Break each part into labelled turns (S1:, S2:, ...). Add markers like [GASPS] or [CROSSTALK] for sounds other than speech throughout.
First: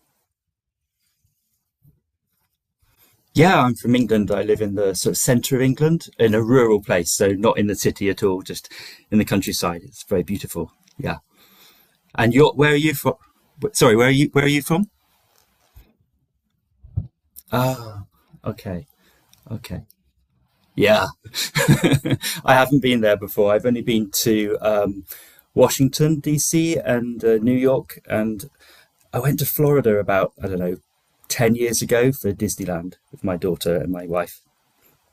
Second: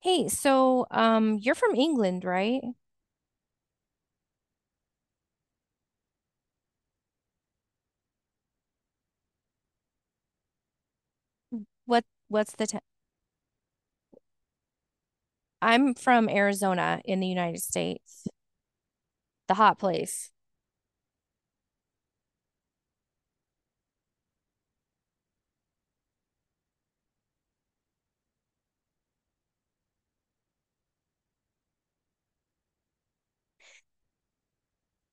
S1: Hey, you're from England, right?
S2: Yeah, I'm from England. I live in the sort of centre of England, in a rural place, so not in the city at all, just in the countryside. It's very beautiful. Yeah.
S1: What
S2: And you're,
S1: what's the
S2: where are
S1: t
S2: you from? Sorry, where are you? Where are you from?
S1: I'm from Arizona in the United States,
S2: Okay.
S1: the hot
S2: Okay.
S1: place.
S2: Yeah. [LAUGHS] I haven't been there before. I've only been to Washington, D.C., and New York, and I went to Florida about, I don't know, 10 years ago for Disneyland with my daughter and my wife.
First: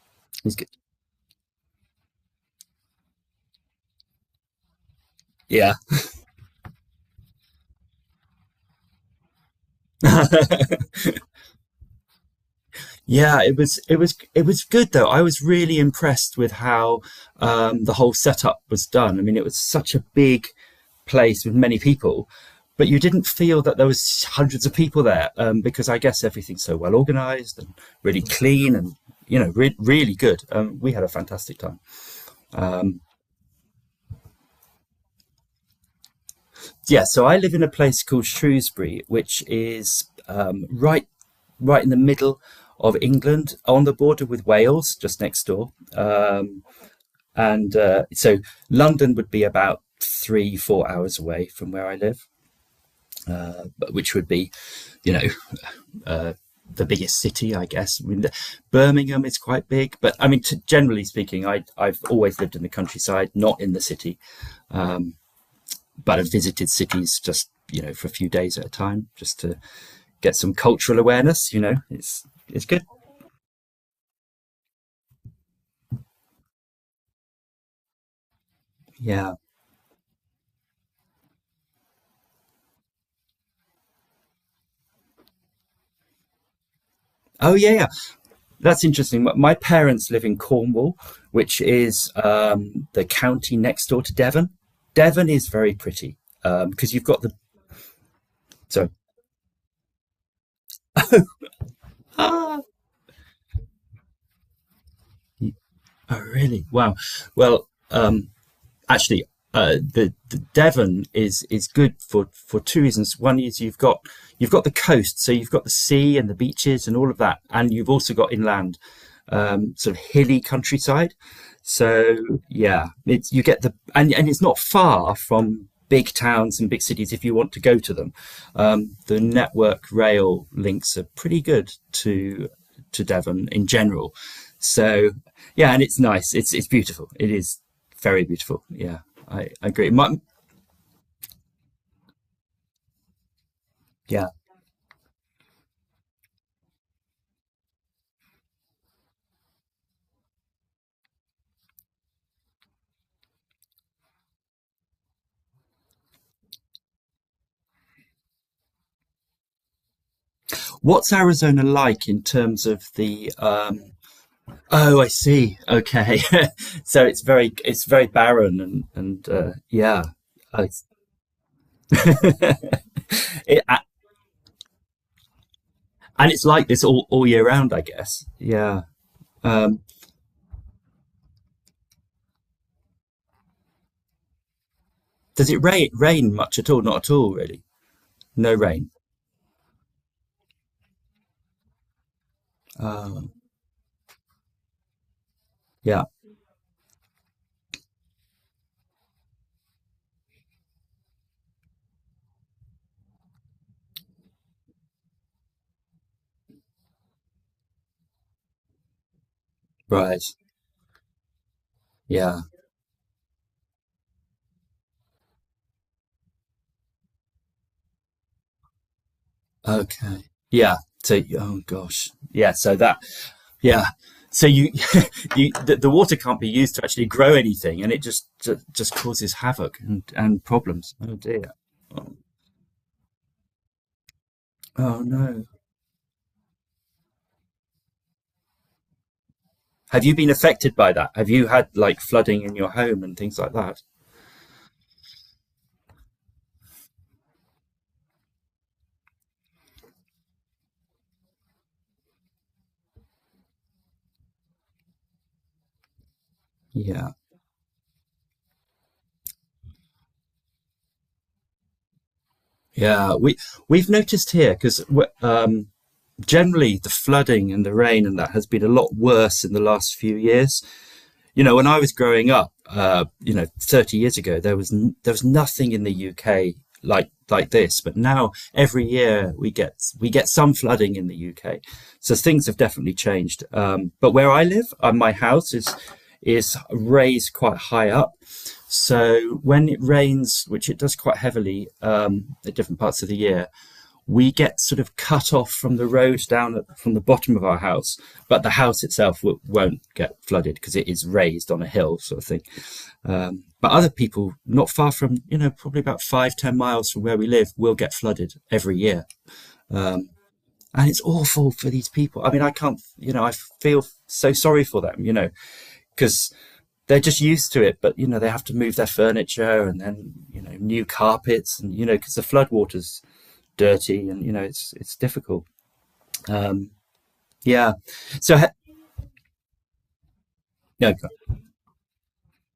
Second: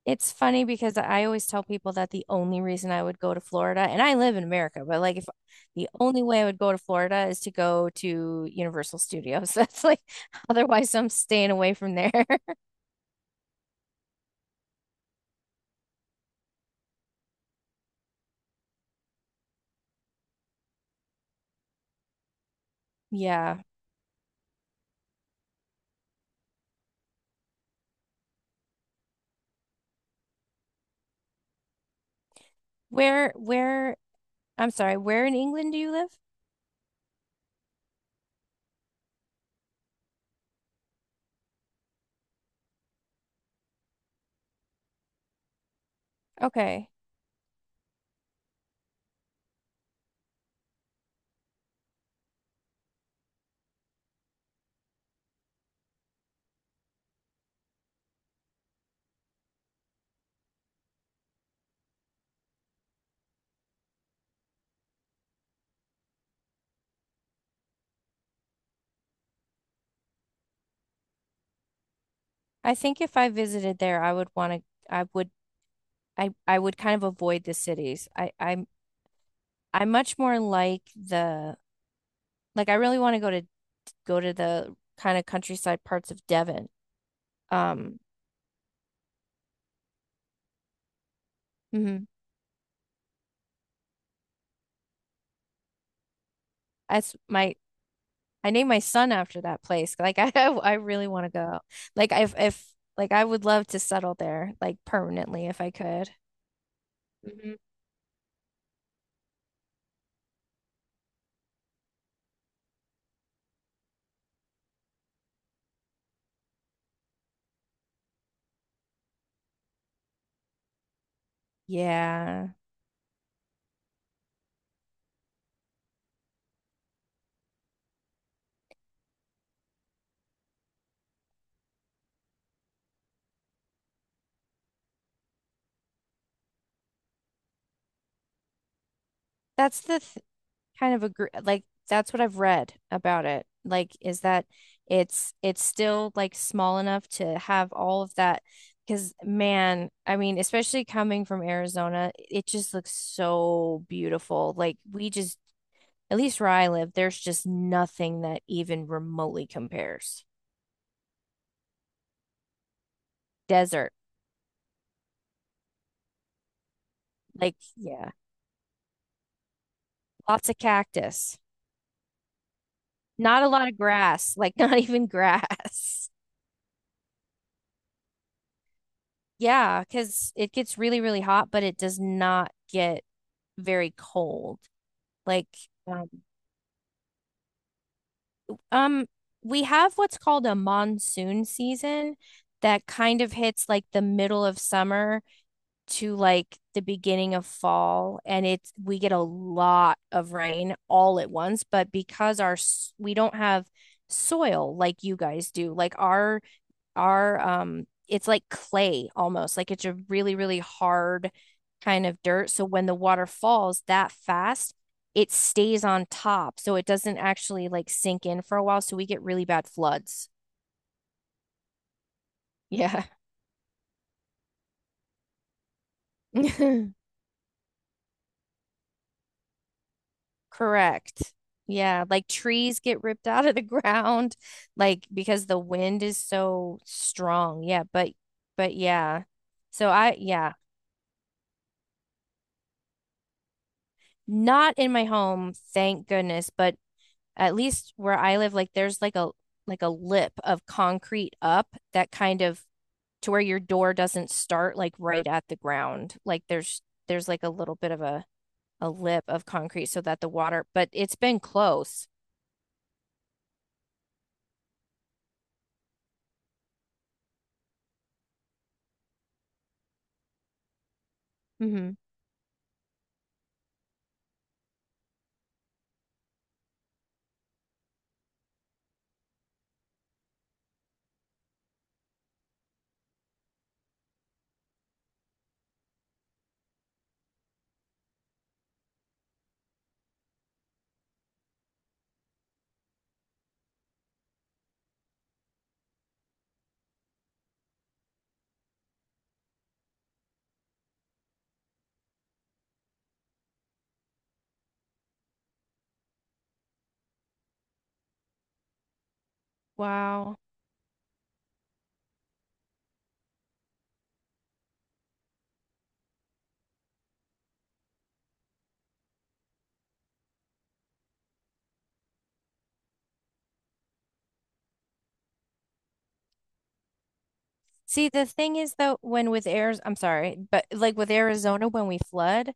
S1: It's
S2: It was
S1: funny
S2: good.
S1: because I always tell people that the only reason I would go to Florida, and I live in America, but like if
S2: Yeah.
S1: the only way I would go to Florida is to go to Universal Studios. [LAUGHS] That's like
S2: [LAUGHS]
S1: otherwise I'm staying away from there. [LAUGHS]
S2: Yeah, it was it was good though. I was really impressed with how the whole setup was done. I mean, it was such a big place with many people, but you didn't
S1: Yeah.
S2: feel that there was hundreds of people there because I guess everything's so well organized and really clean and really good. We had a fantastic time.
S1: Where I'm sorry, where in England do you live?
S2: Yeah, so I live in a place called Shrewsbury, which is right right in the middle of England on the border with Wales, just next door.
S1: Okay.
S2: And So London would be about three, 4 hours away from where I live, which would be, you know, the biggest city, I guess. I mean, Birmingham is quite big, but I mean, generally speaking, I've always lived in the countryside, not in the city, but I've visited cities just, you know, for a few days at a time just to get some cultural awareness, you know, it's
S1: I
S2: good.
S1: think if I visited there, I would I would kind of avoid the cities.
S2: Yeah.
S1: I'm much more like the like I really want to go to the kind of countryside parts of Devon.
S2: Oh yeah, yeah.
S1: Um,
S2: That's interesting. My- parents live in Cornwall, which
S1: mhm.
S2: is the county next door to Devon. Devon is very pretty because you've
S1: That's
S2: got the.
S1: my I named my
S2: So,
S1: son after that place. Like I [LAUGHS] I really want to go. Like if like I would love to settle there like permanently if I could.
S2: oh, really? Wow.
S1: Mhm.
S2: Well, actually, the Devon is good for two reasons. One is you've got the coast, so you've got the sea and the beaches and all of that, and you've also got inland, sort of hilly countryside. So
S1: Yeah.
S2: yeah, it's you get the and it's not far from big towns and big cities if you want to go to them. The network rail links are pretty good to Devon in general. So yeah, and it's nice. It's beautiful. It is very beautiful. Yeah, I
S1: That's
S2: agree.
S1: the th kind of agree like that's what I've read about it. Like is
S2: Yeah,
S1: that it's still like small enough to have all of that because man, I mean, especially coming from Arizona, it just looks so beautiful. Like we just at least where I live, there's just nothing that even remotely compares.
S2: what's Arizona like in terms of the?
S1: Desert.
S2: Oh, I see. Okay, [LAUGHS] so
S1: Like
S2: it's very
S1: yeah,
S2: barren and yeah.
S1: lots of
S2: I-
S1: cactus. Not a
S2: [LAUGHS]
S1: lot of
S2: It,
S1: grass, like [LAUGHS] not even grass. [LAUGHS]
S2: and it's like this all year round, I guess. Yeah. Um,
S1: Yeah, because it gets really, really hot, but it does not get very cold. Like,
S2: does it
S1: um,
S2: rain much at all? Not at all, really. No rain.
S1: um, we have what's called a monsoon season that kind
S2: Um,
S1: of hits like the middle of summer
S2: yeah.
S1: to like the beginning of fall, and it's we get a lot of rain all at once, but because we don't have soil like you guys do, like our it's like clay almost like it's a
S2: Right.
S1: really, really hard kind of
S2: Yeah.
S1: dirt, so when the water falls that fast, it stays on top, so it doesn't actually like sink in for a while, so we get really bad
S2: Okay.
S1: floods.
S2: Yeah. So, oh gosh. Yeah. So that,
S1: Yeah.
S2: yeah. So you, [LAUGHS] the water can't be used to
S1: [LAUGHS]
S2: actually grow anything and it just causes havoc and problems. Oh
S1: Correct.
S2: dear.
S1: Yeah,
S2: Oh,
S1: like trees get ripped out of the [LAUGHS] ground
S2: oh
S1: like
S2: no.
S1: because the wind is so strong, yeah, but yeah, so
S2: Have you
S1: I,
S2: been
S1: yeah,
S2: affected by that? Have you had like flooding in your home and things like that?
S1: not in my home, thank goodness, but at least where I live, like there's like a lip of concrete up that kind of to where your door doesn't start like right at the ground. Like there's
S2: Yeah.
S1: there's like a little bit of a lip of concrete so that the water, but it's been close.
S2: Yeah, we we've noticed here because um, generally the flooding and the rain and that has been a lot worse in the last few years. You know, when I was
S1: Hmm.
S2: growing up, you know, 30 years ago, there was there was nothing in the UK like this. But now every year we get some flooding in the UK, so things have definitely changed. But where I live, my house is raised quite high up, so when it rains, which it does quite heavily at different parts of the year, we get sort of cut off from the road from the bottom of our house, but the house itself won't get flooded because it is raised on a hill, sort of thing. But other people, not far from, you know, probably about five, 10 miles from where we live, will get flooded every year.
S1: Wow.
S2: And it's awful for these people. I mean, I can't, you know, I feel so sorry for them, you know, because they're just used to it, but, you know, they have to move their furniture and then, you know, new carpets and, you know, because the floodwater's dirty and, you know, it's difficult. Yeah.
S1: See, the
S2: So ha-
S1: thing is though, when with Arizona, I'm sorry, but
S2: no.
S1: like with
S2: go-
S1: Arizona, when we flood,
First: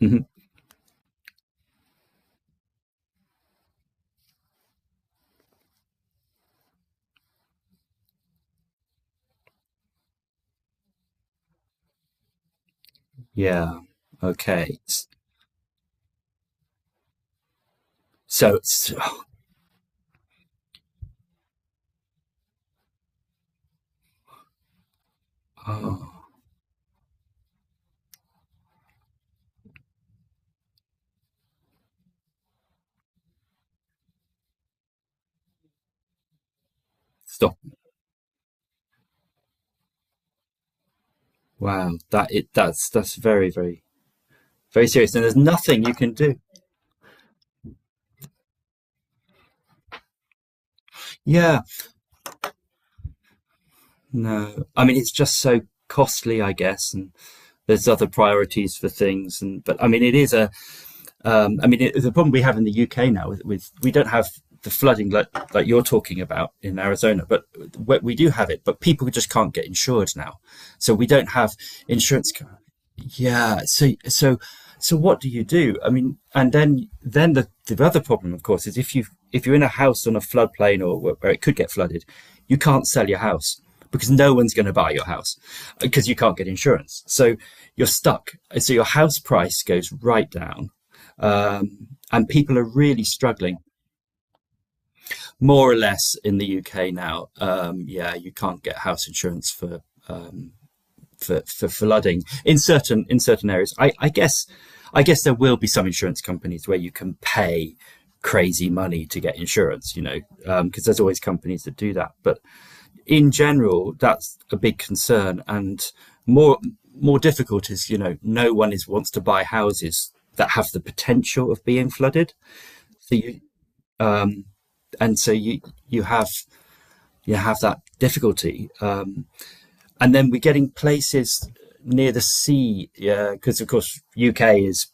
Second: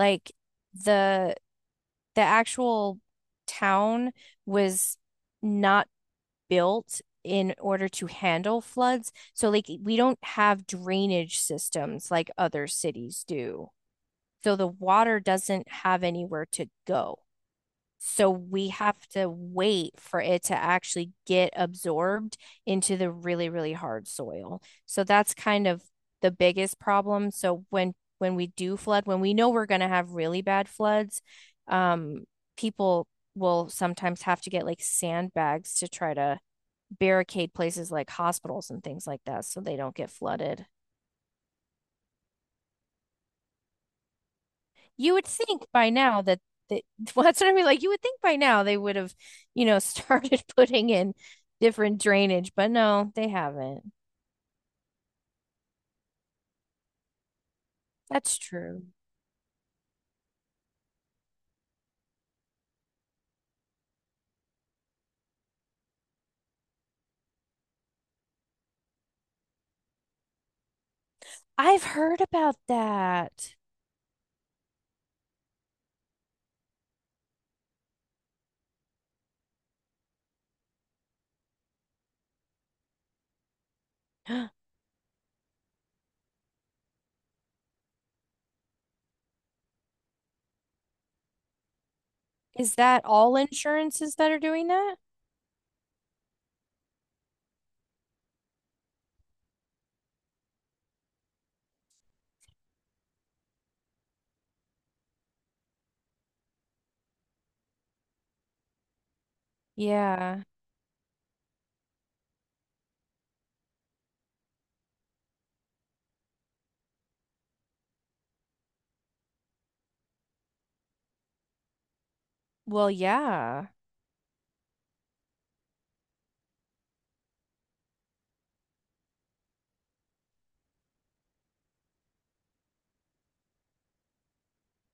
S2: Mhm.
S1: the the actual town was not built in order to handle floods. So, like, we don't have drainage systems like other cities do.
S2: Yeah.
S1: So, the
S2: Okay. S-
S1: water doesn't have anywhere to go. So,
S2: So,
S1: we
S2: s
S1: have to wait for it to actually get absorbed into the really, really hard soil. So, that's kind of
S2: Oh,
S1: the biggest problem. So, when we do flood, when we know we're going to have really bad floods, um, people will sometimes have to get like sandbags to try to barricade
S2: stop.
S1: places like hospitals and things like that so they don't get flooded.
S2: Wow. That it. That's very very very serious.
S1: You
S2: And
S1: would
S2: there's
S1: think
S2: nothing
S1: by
S2: you can
S1: now
S2: do.
S1: that they, [LAUGHS] well, that's what I mean. Like you would think by now they would have, you know, [LAUGHS] started putting in
S2: Yeah.
S1: different drainage, but no, they haven't.
S2: No. I mean, it's just so costly, I guess. And there's other
S1: That's
S2: priorities
S1: true.
S2: for things. And but I mean, it is a. I mean, the problem we have in the UK now with we don't have the flooding like you're talking about in Arizona, but we do have it. But people just can't get insured now, so we don't have
S1: I've heard
S2: insurance.
S1: about that.
S2: Yeah. So so what do you do? I mean, and then the other problem, of course, is if you if you're in a house on a floodplain where it could get flooded, you can't sell your house because no one's going
S1: [GASPS]
S2: to buy your house because you can't get insurance. So you're stuck. So your house price goes right down, and people are
S1: Is
S2: really
S1: that all
S2: struggling.
S1: insurances that are doing that?
S2: More or less in the UK now. Yeah, you can't get house insurance for for flooding in certain areas. I guess there will be some insurance companies where you can pay crazy money to get insurance, you know,
S1: Yeah.
S2: because there's always companies that do that. But in general, that's a big concern, and more more difficult is you know no one is wants to buy houses that have the potential of being flooded.
S1: Well,
S2: So you,
S1: yeah.
S2: and so you you have you have that difficulty. And then we're getting places near the sea because of course UK is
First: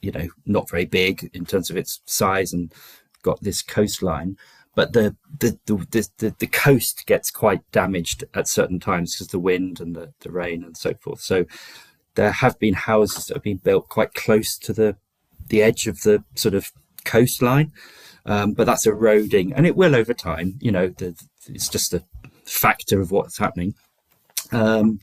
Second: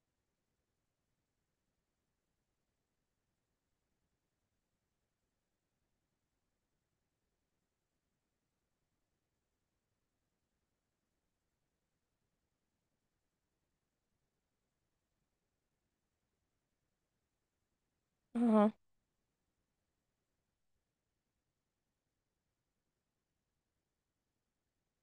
S2: you know not very big in terms of its size and got this coastline but the coast gets quite damaged at certain times because of the wind and the rain and so forth, so there have been houses that have been built quite close to the edge of the sort of coastline, but
S1: Oh,
S2: that's eroding and it will over time, you know the, it's just a factor of what's happening, um,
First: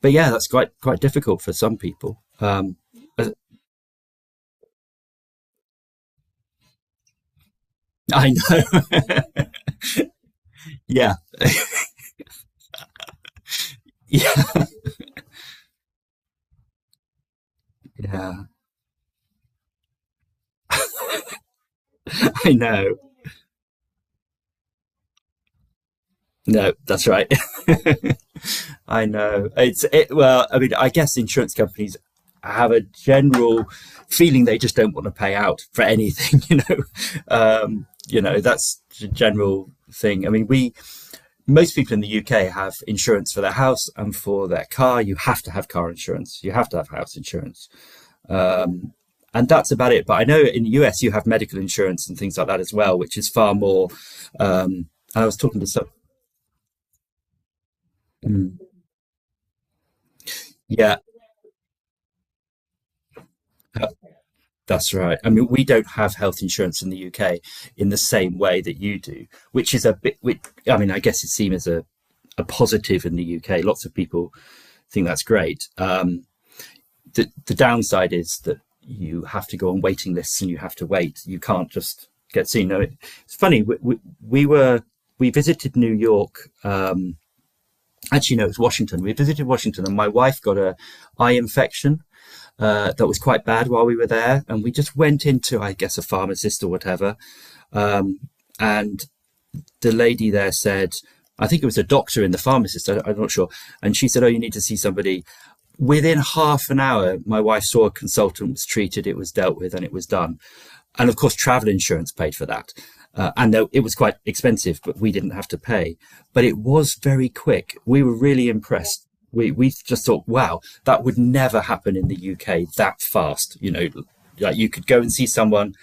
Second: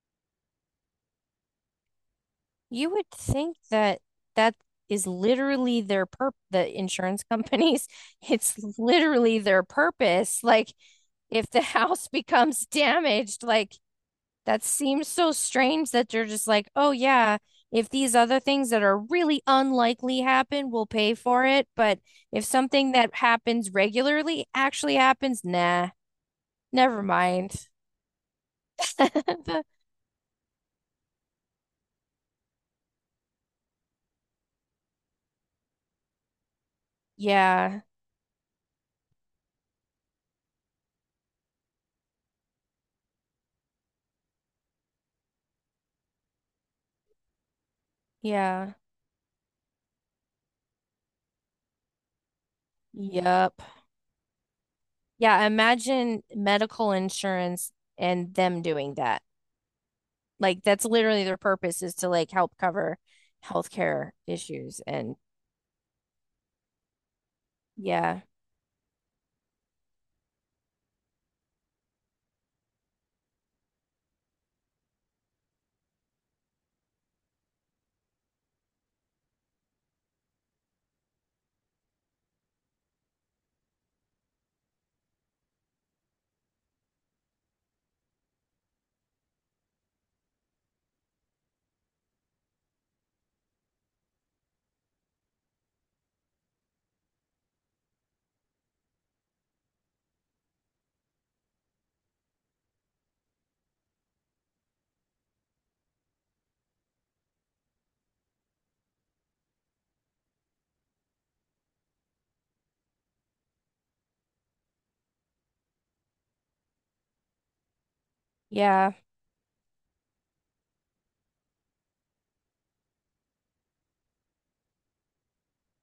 S2: but yeah, that's quite quite difficult for some people.
S1: you would think that that is literally their purp the insurance companies, [LAUGHS]
S2: I
S1: it's
S2: know. [LAUGHS]
S1: literally their purpose. Like
S2: Yeah,
S1: if the [LAUGHS] house becomes damaged, like
S2: yeah,
S1: that seems so strange that they're just like, "Oh yeah, if these
S2: yeah.
S1: other things that are really unlikely happen, we'll pay for it, but if
S2: I
S1: something
S2: know.
S1: that happens regularly actually happens, nah,
S2: No,
S1: never
S2: that's right.
S1: mind."
S2: [LAUGHS] I know.
S1: [LAUGHS]
S2: It's it. Well, I mean, I guess insurance companies have a general feeling they just don't want to pay out for anything. [LAUGHS]
S1: Yeah.
S2: You know that's the general thing. I mean, we most people in the UK have insurance for their house and for their car. You have to have car insurance. You have to have house insurance.
S1: Yeah.
S2: Um, and that's about it. But I know in the US you have medical insurance and things like that as well, which
S1: Yeah.
S2: is far
S1: Yep.
S2: more. Um, I was
S1: Yeah,
S2: talking to some.
S1: imagine medical insurance and
S2: Mm,
S1: them doing that. Like that's
S2: yeah,
S1: literally their purpose is to like help cover
S2: uh,
S1: healthcare issues.
S2: that's
S1: And
S2: right. I mean, we don't have health insurance in the UK in the
S1: yeah,
S2: same way that you do, which is a bit. Which, I mean, I guess it seems as a positive in the UK. Lots of people think that's great. The downside is that you have to go on waiting lists and you have to wait. You can't just get seen. No, it- It's funny. We were we visited New York. Actually no, it was Washington. We visited Washington and my wife got a eye infection that was quite bad while we were there, and we just went into I guess a pharmacist or whatever, and the lady there said, I think it was a doctor and the pharmacist, I'm not sure. And she said, oh, you need to see somebody. Within half an hour, my wife saw a consultant, was treated, it was dealt with, and it was done. And of course, travel insurance paid for that. And though it was quite expensive, but we didn't have to pay. But it was very quick. We were really
S1: yeah.
S2: impressed. We just thought, wow, that would never happen in the UK that fast. You know, like you could go and see someone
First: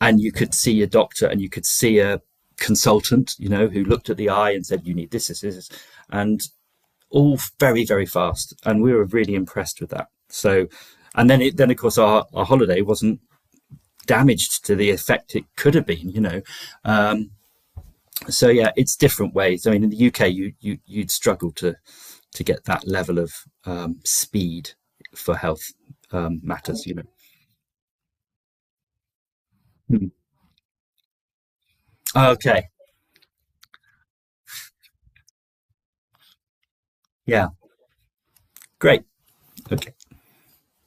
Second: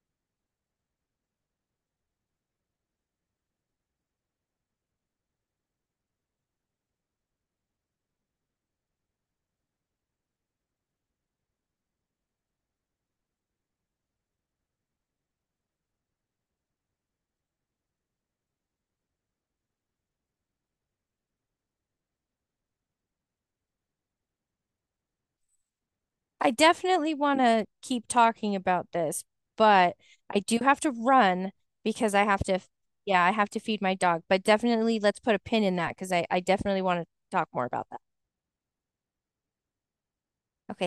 S2: and you could see a doctor and you could see a consultant, you know, who looked at the eye and said, you need this, and all very, very fast. And we were really impressed with that. So, and then it, then of course our holiday wasn't damaged to the effect it could have been, you know. So yeah, it's different ways. I mean, in the UK, you'd struggle to get that level of speed for health
S1: I
S2: matters, you know.
S1: definitely want to keep talking about this, but
S2: Mm.
S1: I do have to run because I have to,
S2: Okay.
S1: yeah, I have to feed my dog. But definitely let's put a pin in that because I definitely want to
S2: Yeah.
S1: talk more about that.
S2: Great. Okay.
S1: Okay.